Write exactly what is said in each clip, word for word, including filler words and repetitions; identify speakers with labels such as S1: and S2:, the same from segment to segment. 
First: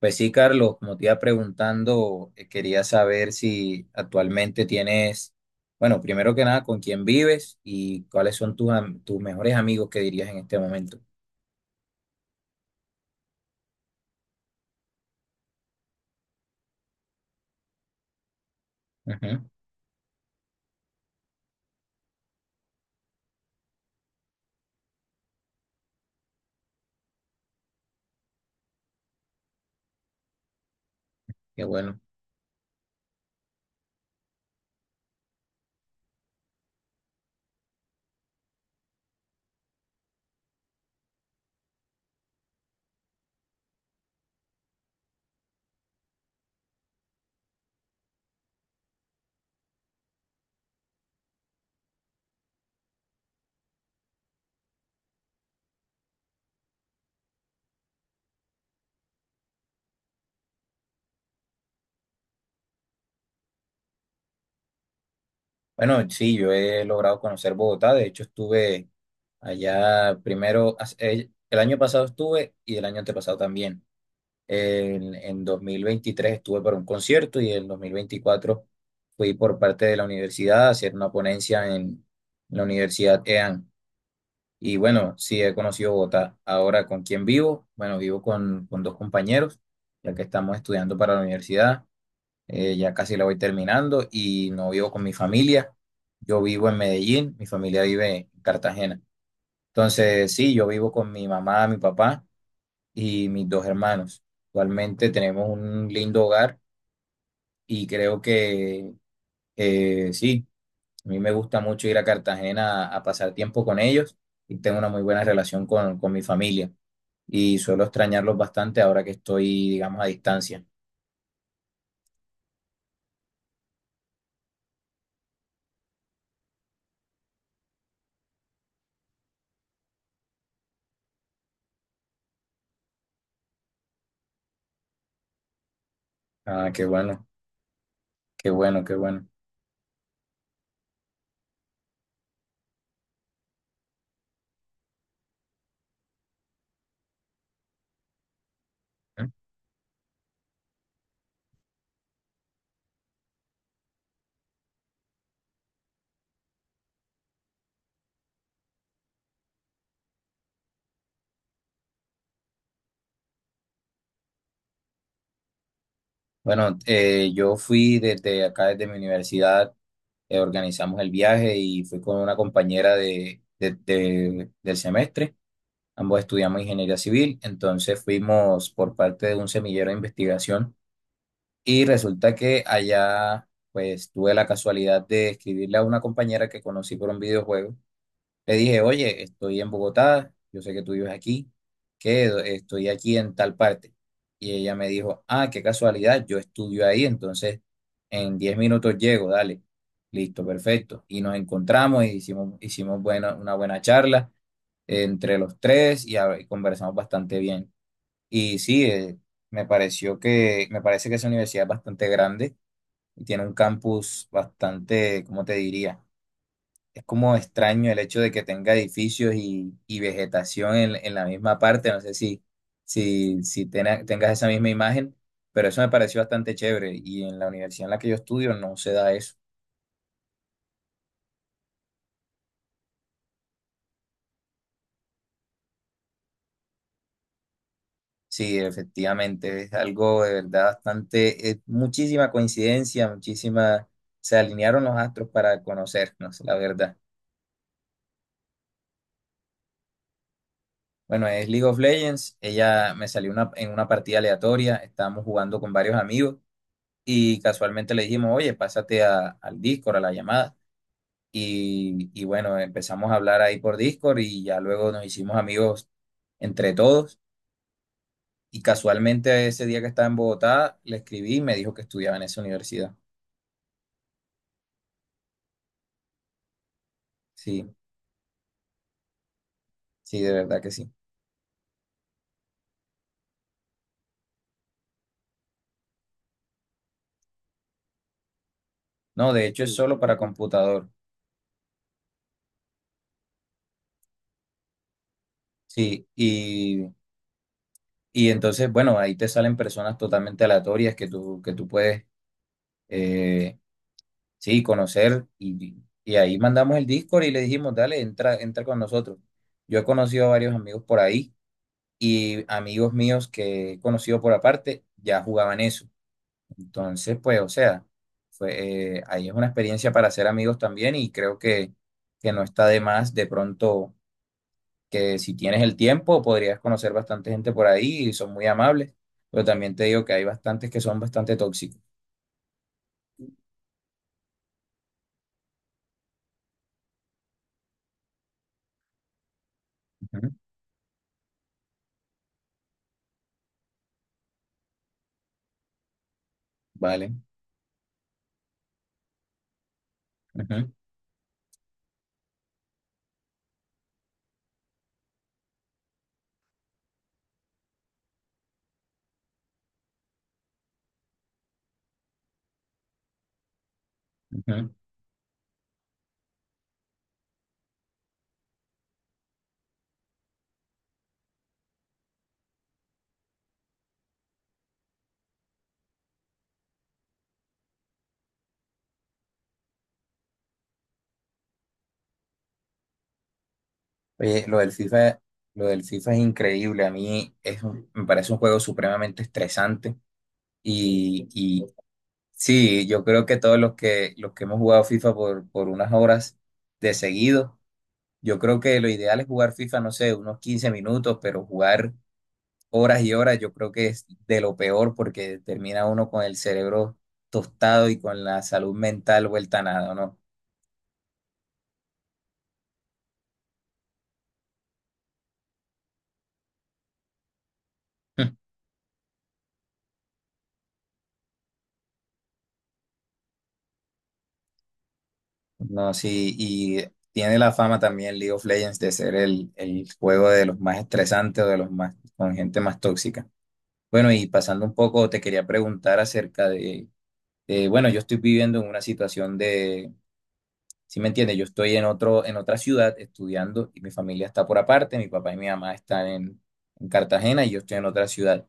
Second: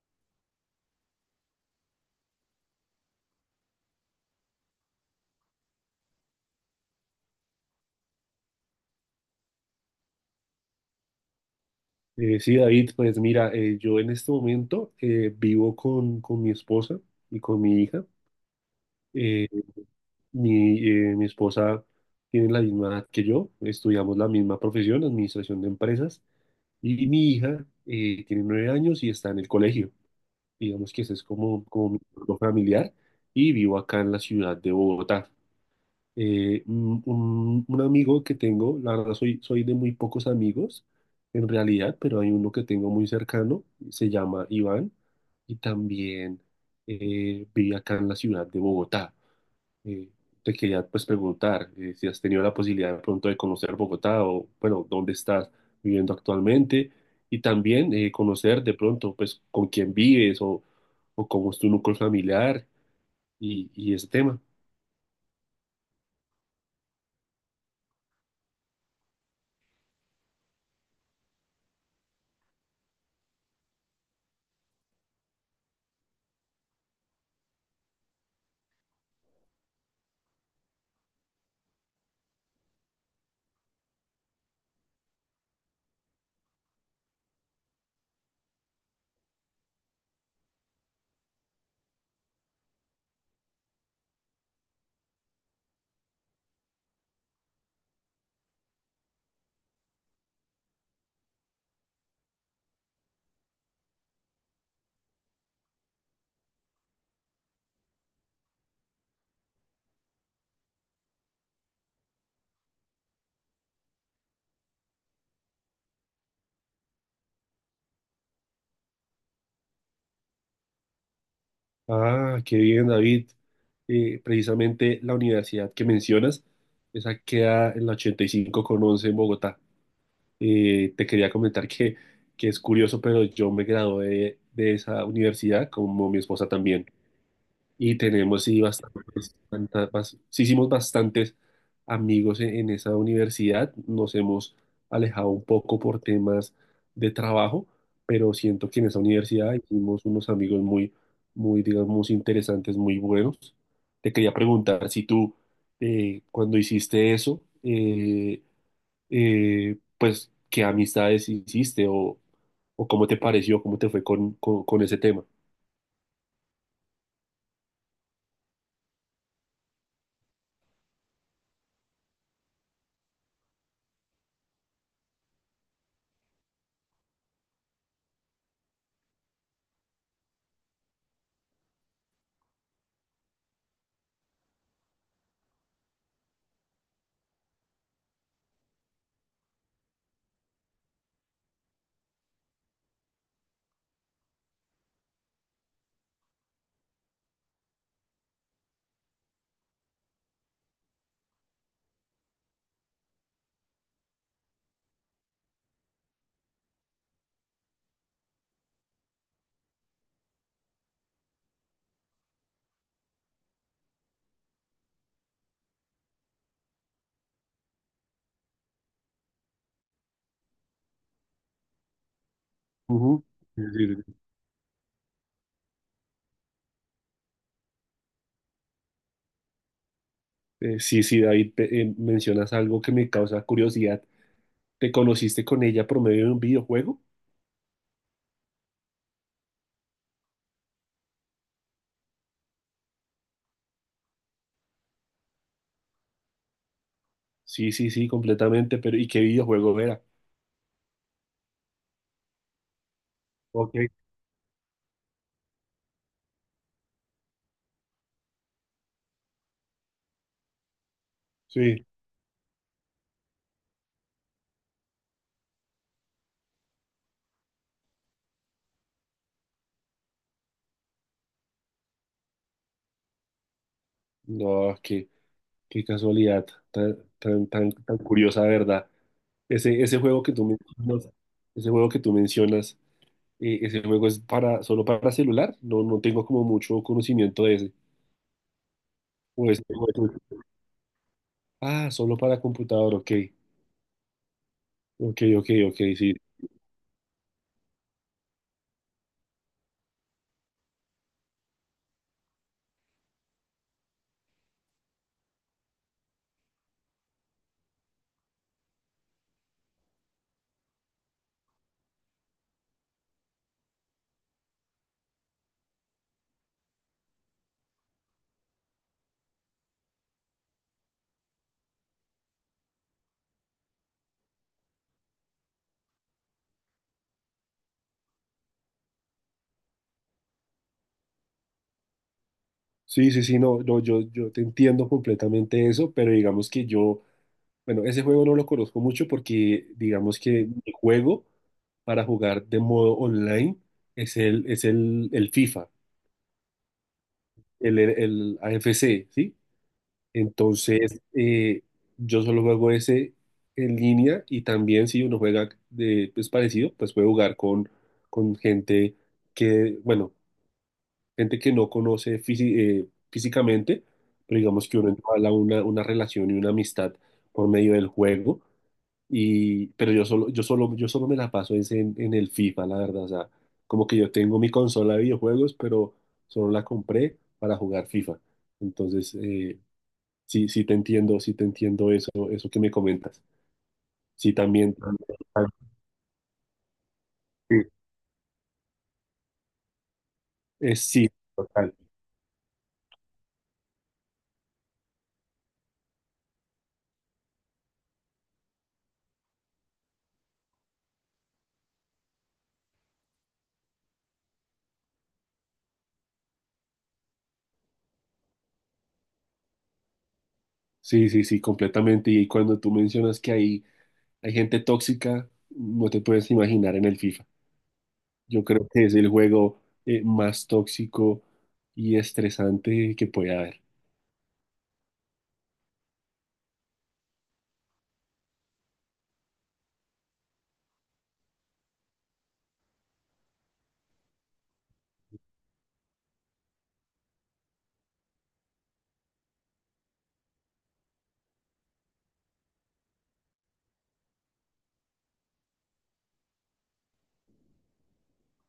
S1: Pues sí, Carlos, como te iba preguntando, eh, quería saber si actualmente tienes, bueno, primero que nada, con quién vives y cuáles son tus, am- tus mejores amigos que dirías en este momento.
S2: Eh, sí, David, pues mira, eh, yo en este momento eh, vivo con, con mi esposa y con mi hija.
S1: Ujú.
S2: Eh, mi, eh, Mi esposa tiene la misma edad que yo, estudiamos la misma profesión, administración de empresas, y mi hija eh, tiene nueve años y está en el colegio. Digamos que ese es como,
S1: Qué
S2: como mi
S1: bueno.
S2: grupo familiar y vivo acá en la ciudad de Bogotá. Eh, un, un- un amigo que tengo, la verdad soy, soy de muy pocos amigos en realidad, pero hay uno que tengo muy cercano, se llama Iván y también eh, vive acá en la ciudad de Bogotá. Eh, Te quería pues preguntar eh, si has tenido la posibilidad de pronto de conocer Bogotá o bueno, dónde estás viviendo actualmente y también eh, conocer de pronto pues con quién vives o, o cómo es tu núcleo familiar y, y ese tema.
S1: Bueno, sí, yo he logrado conocer Bogotá, de hecho estuve allá primero, hace- el el año pasado estuve y el año antepasado también. En, en dos mil veintitrés estuve para un concierto y en dos mil veinticuatro fui por parte de la universidad a hacer una ponencia en la Universidad E A N. Y bueno, sí he conocido Bogotá. Ahora, ¿con quién vivo? Bueno, vivo con, con dos compañeros, ya que estamos estudiando para la universidad. Eh, ya casi la voy terminando y no vivo con mi familia. Yo vivo en Medellín, mi familia vive en Cartagena. Entonces, sí, yo vivo con mi mamá, mi papá y mis dos hermanos. Actualmente tenemos un lindo hogar y creo que eh, sí, a mí me gusta mucho ir a Cartagena a, a pasar tiempo con ellos y tengo una muy buena relación con, con mi familia y suelo extrañarlos bastante ahora que estoy, digamos, a distancia.
S2: Ah, qué bien, David. Eh, precisamente la universidad que mencionas, esa queda en la ochenta y cinco con once en Bogotá. Eh, te quería comentar que, que es curioso, pero yo me gradué de, de esa universidad, como mi esposa
S1: Ah, qué
S2: también,
S1: bueno,
S2: y tenemos
S1: qué
S2: sí,
S1: bueno, qué bueno.
S2: Banta- bas- sí hicimos bastantes amigos en, en esa universidad, nos hemos alejado un poco por temas de trabajo, pero siento que en esa
S1: ¿Eh?
S2: universidad hicimos unos amigos muy, muy, digamos, interesantes, muy buenos. Te quería preguntar si tú, eh, cuando hiciste eso, eh, eh, pues, ¿qué amistades hiciste o, o cómo te pareció, cómo te fue con, con, con ese tema?
S1: Bueno, eh, yo fui desde acá, desde mi universidad, eh, organizamos el viaje y fui con una compañera de, de- de- del semestre. Ambos estudiamos ingeniería civil, entonces fuimos por parte de un semillero de investigación y resulta que allá pues tuve la casualidad de escribirle a una compañera que conocí por un videojuego. Le dije, oye, estoy en Bogotá, yo sé que tú vives aquí, que estoy aquí en tal parte. Y ella me dijo, ah, qué casualidad, yo estudio ahí, entonces en diez minutos llego, dale. Listo, perfecto. Y nos encontramos y hicimos, hicimos buena, una buena charla entre los tres y, hab- y conversamos bastante bien. Y sí, eh, me pareció que, me parece que esa universidad es bastante grande y tiene un campus bastante, ¿cómo te diría? Es como extraño el hecho de que tenga edificios y, y vegetación en, en la misma parte. No sé si,
S2: Ujú.
S1: si, si tena- ¿Tengas esa misma imagen? Pero eso me pareció bastante chévere. Y en la universidad en la que yo estudio no se da eso.
S2: Eh, sí, sí, David, pe- eh, mencionas algo que me causa curiosidad. ¿Te conociste con ella por medio de un videojuego?
S1: Sí, efectivamente, es algo de verdad bastante, eh, muchísima coincidencia, muchísima, se alinearon los astros para conocernos, la verdad.
S2: Sí, sí, sí, completamente, pero ¿y qué videojuego era?
S1: Bueno, es League of Legends, ella me salió una, en
S2: Ok.
S1: una partida aleatoria, estábamos jugando con varios amigos. Y casualmente le dijimos, oye, pásate a- al Discord, a la llamada.
S2: Sí.
S1: Y, y bueno, empezamos a hablar ahí por Discord y ya luego nos hicimos amigos entre todos. Y casualmente ese día que estaba en Bogotá, le escribí y me dijo que estudiaba en esa universidad.
S2: No, qué, qué casualidad, tan, tan, tan,
S1: Sí,
S2: tan curiosa, ¿verdad? Ese, ese
S1: sí,
S2: juego
S1: de
S2: que tú
S1: verdad que sí.
S2: mencionas, ese juego que tú mencionas, eh, ese juego es para, solo para celular, no, no tengo como mucho conocimiento de ese.
S1: No,
S2: O
S1: de hecho es
S2: ese-
S1: sí,
S2: o
S1: solo para
S2: ese-
S1: computador.
S2: Ah, solo para computador, ok. Ok, ok, ok,
S1: Sí,
S2: sí.
S1: y, y entonces, bueno, ahí te salen personas totalmente aleatorias que tú, que tú puedes, eh, sí, conocer y, y ahí mandamos el Discord y le dijimos, dale, entra, entra con nosotros. Yo he conocido a varios amigos por ahí y amigos míos que he conocido por aparte ya jugaban eso. Entonces, pues, o sea, fue, eh, ahí es una experiencia para hacer amigos también y creo que, que no está de más de pronto que si tienes el tiempo podrías conocer bastante gente por ahí y son muy amables, pero también te digo que hay bastantes que son bastante tóxicos.
S2: Sí, sí, sí, no, no, yo, yo te entiendo completamente eso, pero digamos que yo, bueno, ese juego no lo conozco mucho porque digamos
S1: Ujú.
S2: que mi juego para jugar de modo online es el, es el, el FIFA,
S1: Vale.
S2: el, el, el A F C, ¿sí?
S1: Ujú,
S2: Entonces, eh, yo solo juego ese en línea y también si uno juega de, pues, parecido, pues puede jugar con, con gente que, bueno, gente que no conoce fisi- eh, físicamente, pero digamos
S1: ujú.
S2: que uno entabla una, una relación y una amistad por medio del juego. Y pero yo solo, yo solo, yo solo me la paso es en, en el FIFA, la verdad. O sea, como que yo tengo mi consola de videojuegos, pero solo la compré para jugar FIFA. Entonces, eh, sí, sí te entiendo, sí te entiendo eso, eso que me comentas. Sí,
S1: Oye, lo del
S2: también.
S1: FIFA, lo del FIFA es increíble. A mí
S2: Sí,
S1: es un- me parece un juego supremamente estresante.
S2: es sí,
S1: Y, y
S2: total.
S1: sí, yo creo que todos los que, los que hemos jugado FIFA por, por unas horas de seguido, yo creo que lo ideal es jugar FIFA, no sé, unos quince minutos, pero jugar horas y horas, yo creo que es de lo peor porque termina uno con el cerebro tostado y con la salud mental vuelta a nada, ¿no?
S2: Sí, sí, sí, completamente. Y cuando tú mencionas que hay hay gente tóxica, no te puedes imaginar en el FIFA. Yo creo que es el juego eh, más tóxico y estresante que puede haber.
S1: No, sí, y tiene la fama también League of Legends de ser el, el juego de los más estresantes o de los más con gente más tóxica. Bueno, y pasando un poco, te quería preguntar acerca de, de, bueno, yo estoy viviendo en una situación de, si me entiendes, yo estoy en otro, en otra ciudad estudiando y mi familia está por aparte, mi papá y mi mamá están en, en Cartagena y yo estoy en otra ciudad,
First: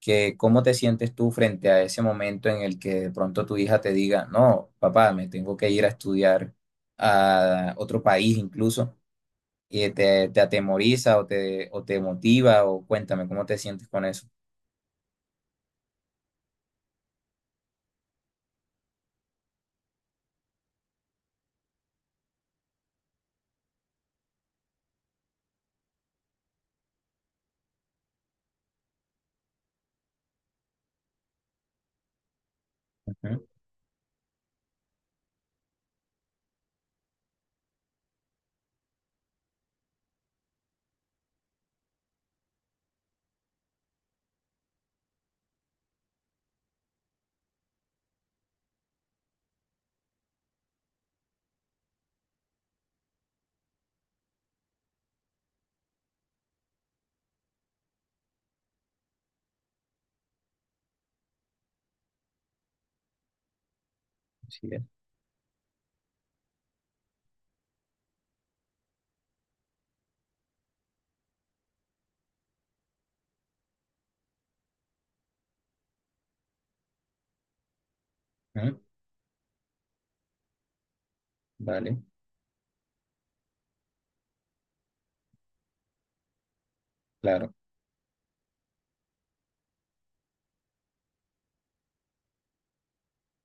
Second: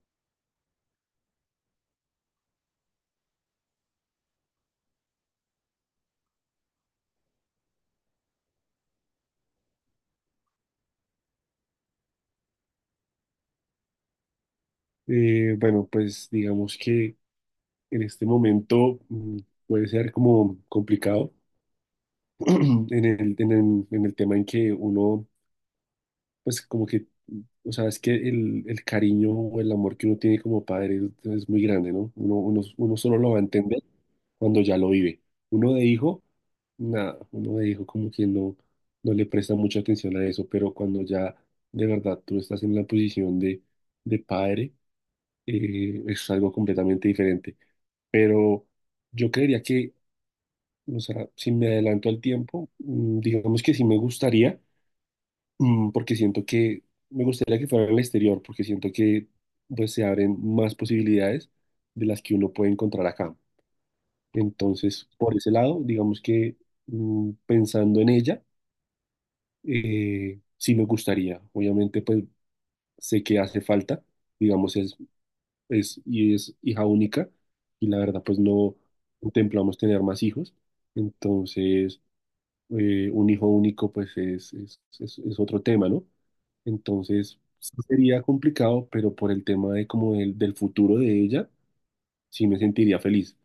S1: que cómo te sientes tú frente a ese momento en el que de pronto tu hija te diga, no, papá, me tengo que ir a estudiar a otro país incluso, y te, te atemoriza o te, o te motiva, o cuéntame cómo te sientes con eso.
S2: Eh, bueno, pues digamos que en este momento mm, puede ser como complicado en el, en el, en el tema en que uno, pues como que o sea, es que el, el cariño o el amor que uno tiene como padre es, es muy grande, ¿no? Uno, uno, uno solo lo va a
S1: Ujú,
S2: entender cuando ya lo vive. Uno de hijo, nada, uno de hijo como que no, no le presta mucha atención a eso, pero cuando ya de verdad tú estás en la posición de, de padre, eh, es algo completamente diferente. Pero yo creería que, o sea, si me adelanto al tiempo, mm, digamos que sí me gustaría. Mm, porque siento que me gustaría que fuera en el exterior, porque siento que pues se abren más posibilidades de las que uno puede encontrar acá.
S1: sí,
S2: Entonces, por ese lado, digamos que mm, pensando en ella, eh, sí me gustaría. Obviamente, pues sé que hace falta, digamos, es, es, y es hija única, y la verdad, pues no
S1: ujú,
S2: contemplamos tener más hijos. Entonces,
S1: vale,
S2: eh, un hijo único, pues es, es, es- es otro tema, ¿no? Entonces,
S1: claro,
S2: sí sería complicado, pero por el tema de como del, del futuro de ella, sí me sentiría feliz.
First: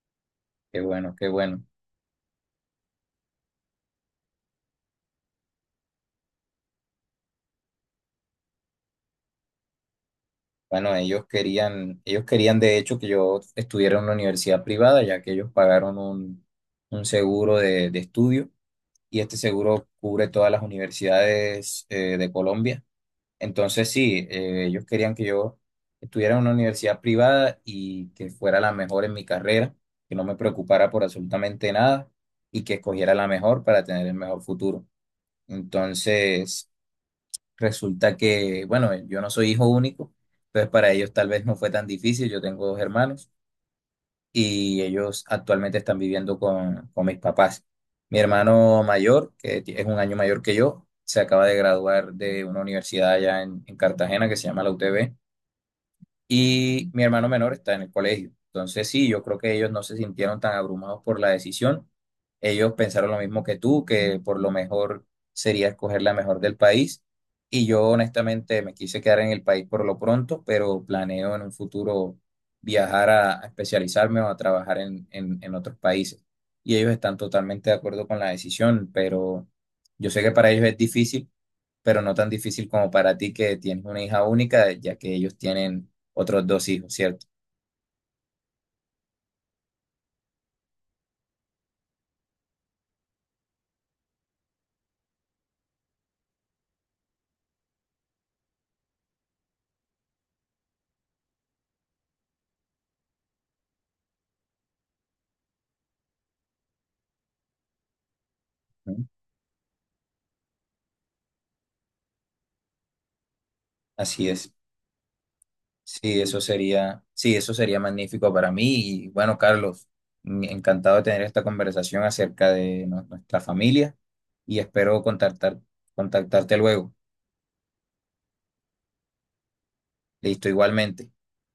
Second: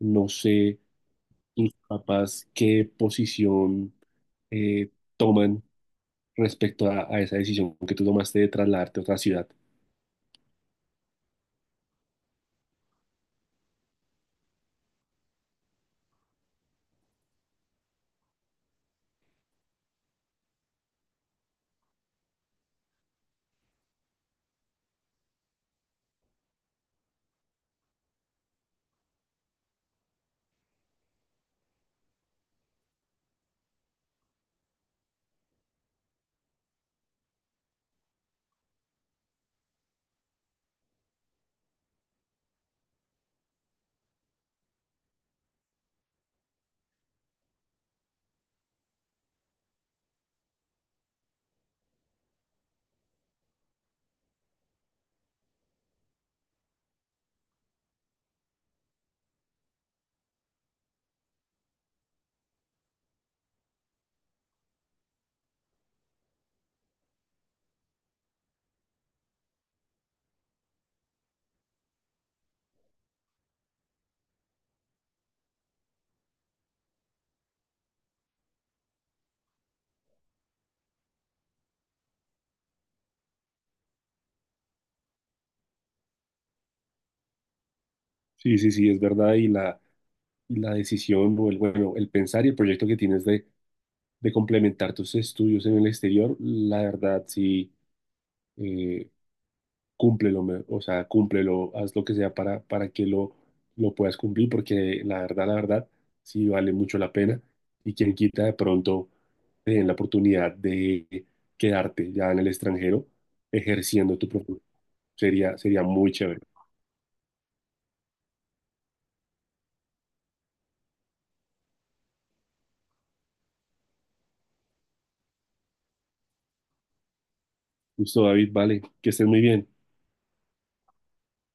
S2: No
S1: qué
S2: sé
S1: bueno, qué bueno.
S2: tus papás qué posición eh, toman respecto a, a esa decisión que tú tomaste de trasladarte a otra ciudad.
S1: Bueno, ellos querían, ellos querían de hecho que yo estuviera en una universidad privada, ya que ellos pagaron un, un seguro de, de estudio. Y este seguro cubre todas las universidades, eh, de Colombia. Entonces, sí, eh, ellos querían que yo estuviera en una universidad privada y que fuera la mejor en mi carrera, que no me preocupara por absolutamente nada y que escogiera la mejor para tener el mejor futuro. Entonces, resulta que, bueno, yo no soy hijo único, entonces para ellos tal vez no fue tan difícil, yo tengo dos hermanos y ellos actualmente están viviendo con, con mis papás. Mi hermano mayor, que ti- es un año mayor que yo, se acaba de graduar de una universidad allá en, en Cartagena que se llama la U T B, y mi hermano menor está en el colegio. Entonces, sí, yo creo que ellos no se sintieron tan abrumados por la decisión. Ellos pensaron lo mismo que tú, que por lo mejor sería escoger la mejor del país. Y yo honestamente me quise quedar en el país por lo pronto, pero planeo en un futuro viajar a, a especializarme o a trabajar en, en, en otros países. Y ellos están totalmente de acuerdo con la decisión, pero yo sé que para ellos es difícil, pero no tan difícil como para ti que tienes una hija única, ya que ellos tienen otros dos hijos, ¿cierto?
S2: Sí, sí, sí, es verdad. Y la, y la decisión, o el, bueno, el pensar y el proyecto que tienes de, de complementar tus estudios en el exterior, la verdad, sí eh, cúmplelo, me- o sea, cúmplelo, haz lo que sea para, para que lo, lo puedas cumplir, porque la verdad, la verdad, sí vale mucho la pena. Y quien quita de
S1: ¿Mm?
S2: pronto te den la oportunidad de quedarte ya en el extranjero ejerciendo
S1: Así
S2: tu
S1: es.
S2: profesión. Sería, sería muy
S1: Sí, eso
S2: chévere.
S1: sería, sí, eso sería magnífico para mí. Y bueno, Carlos, mm, encantado de tener esta conversación acerca de nu- nuestra familia y espero contactar, contactarte luego.
S2: Listo, David, vale, que estés muy bien.
S1: Listo, igualmente.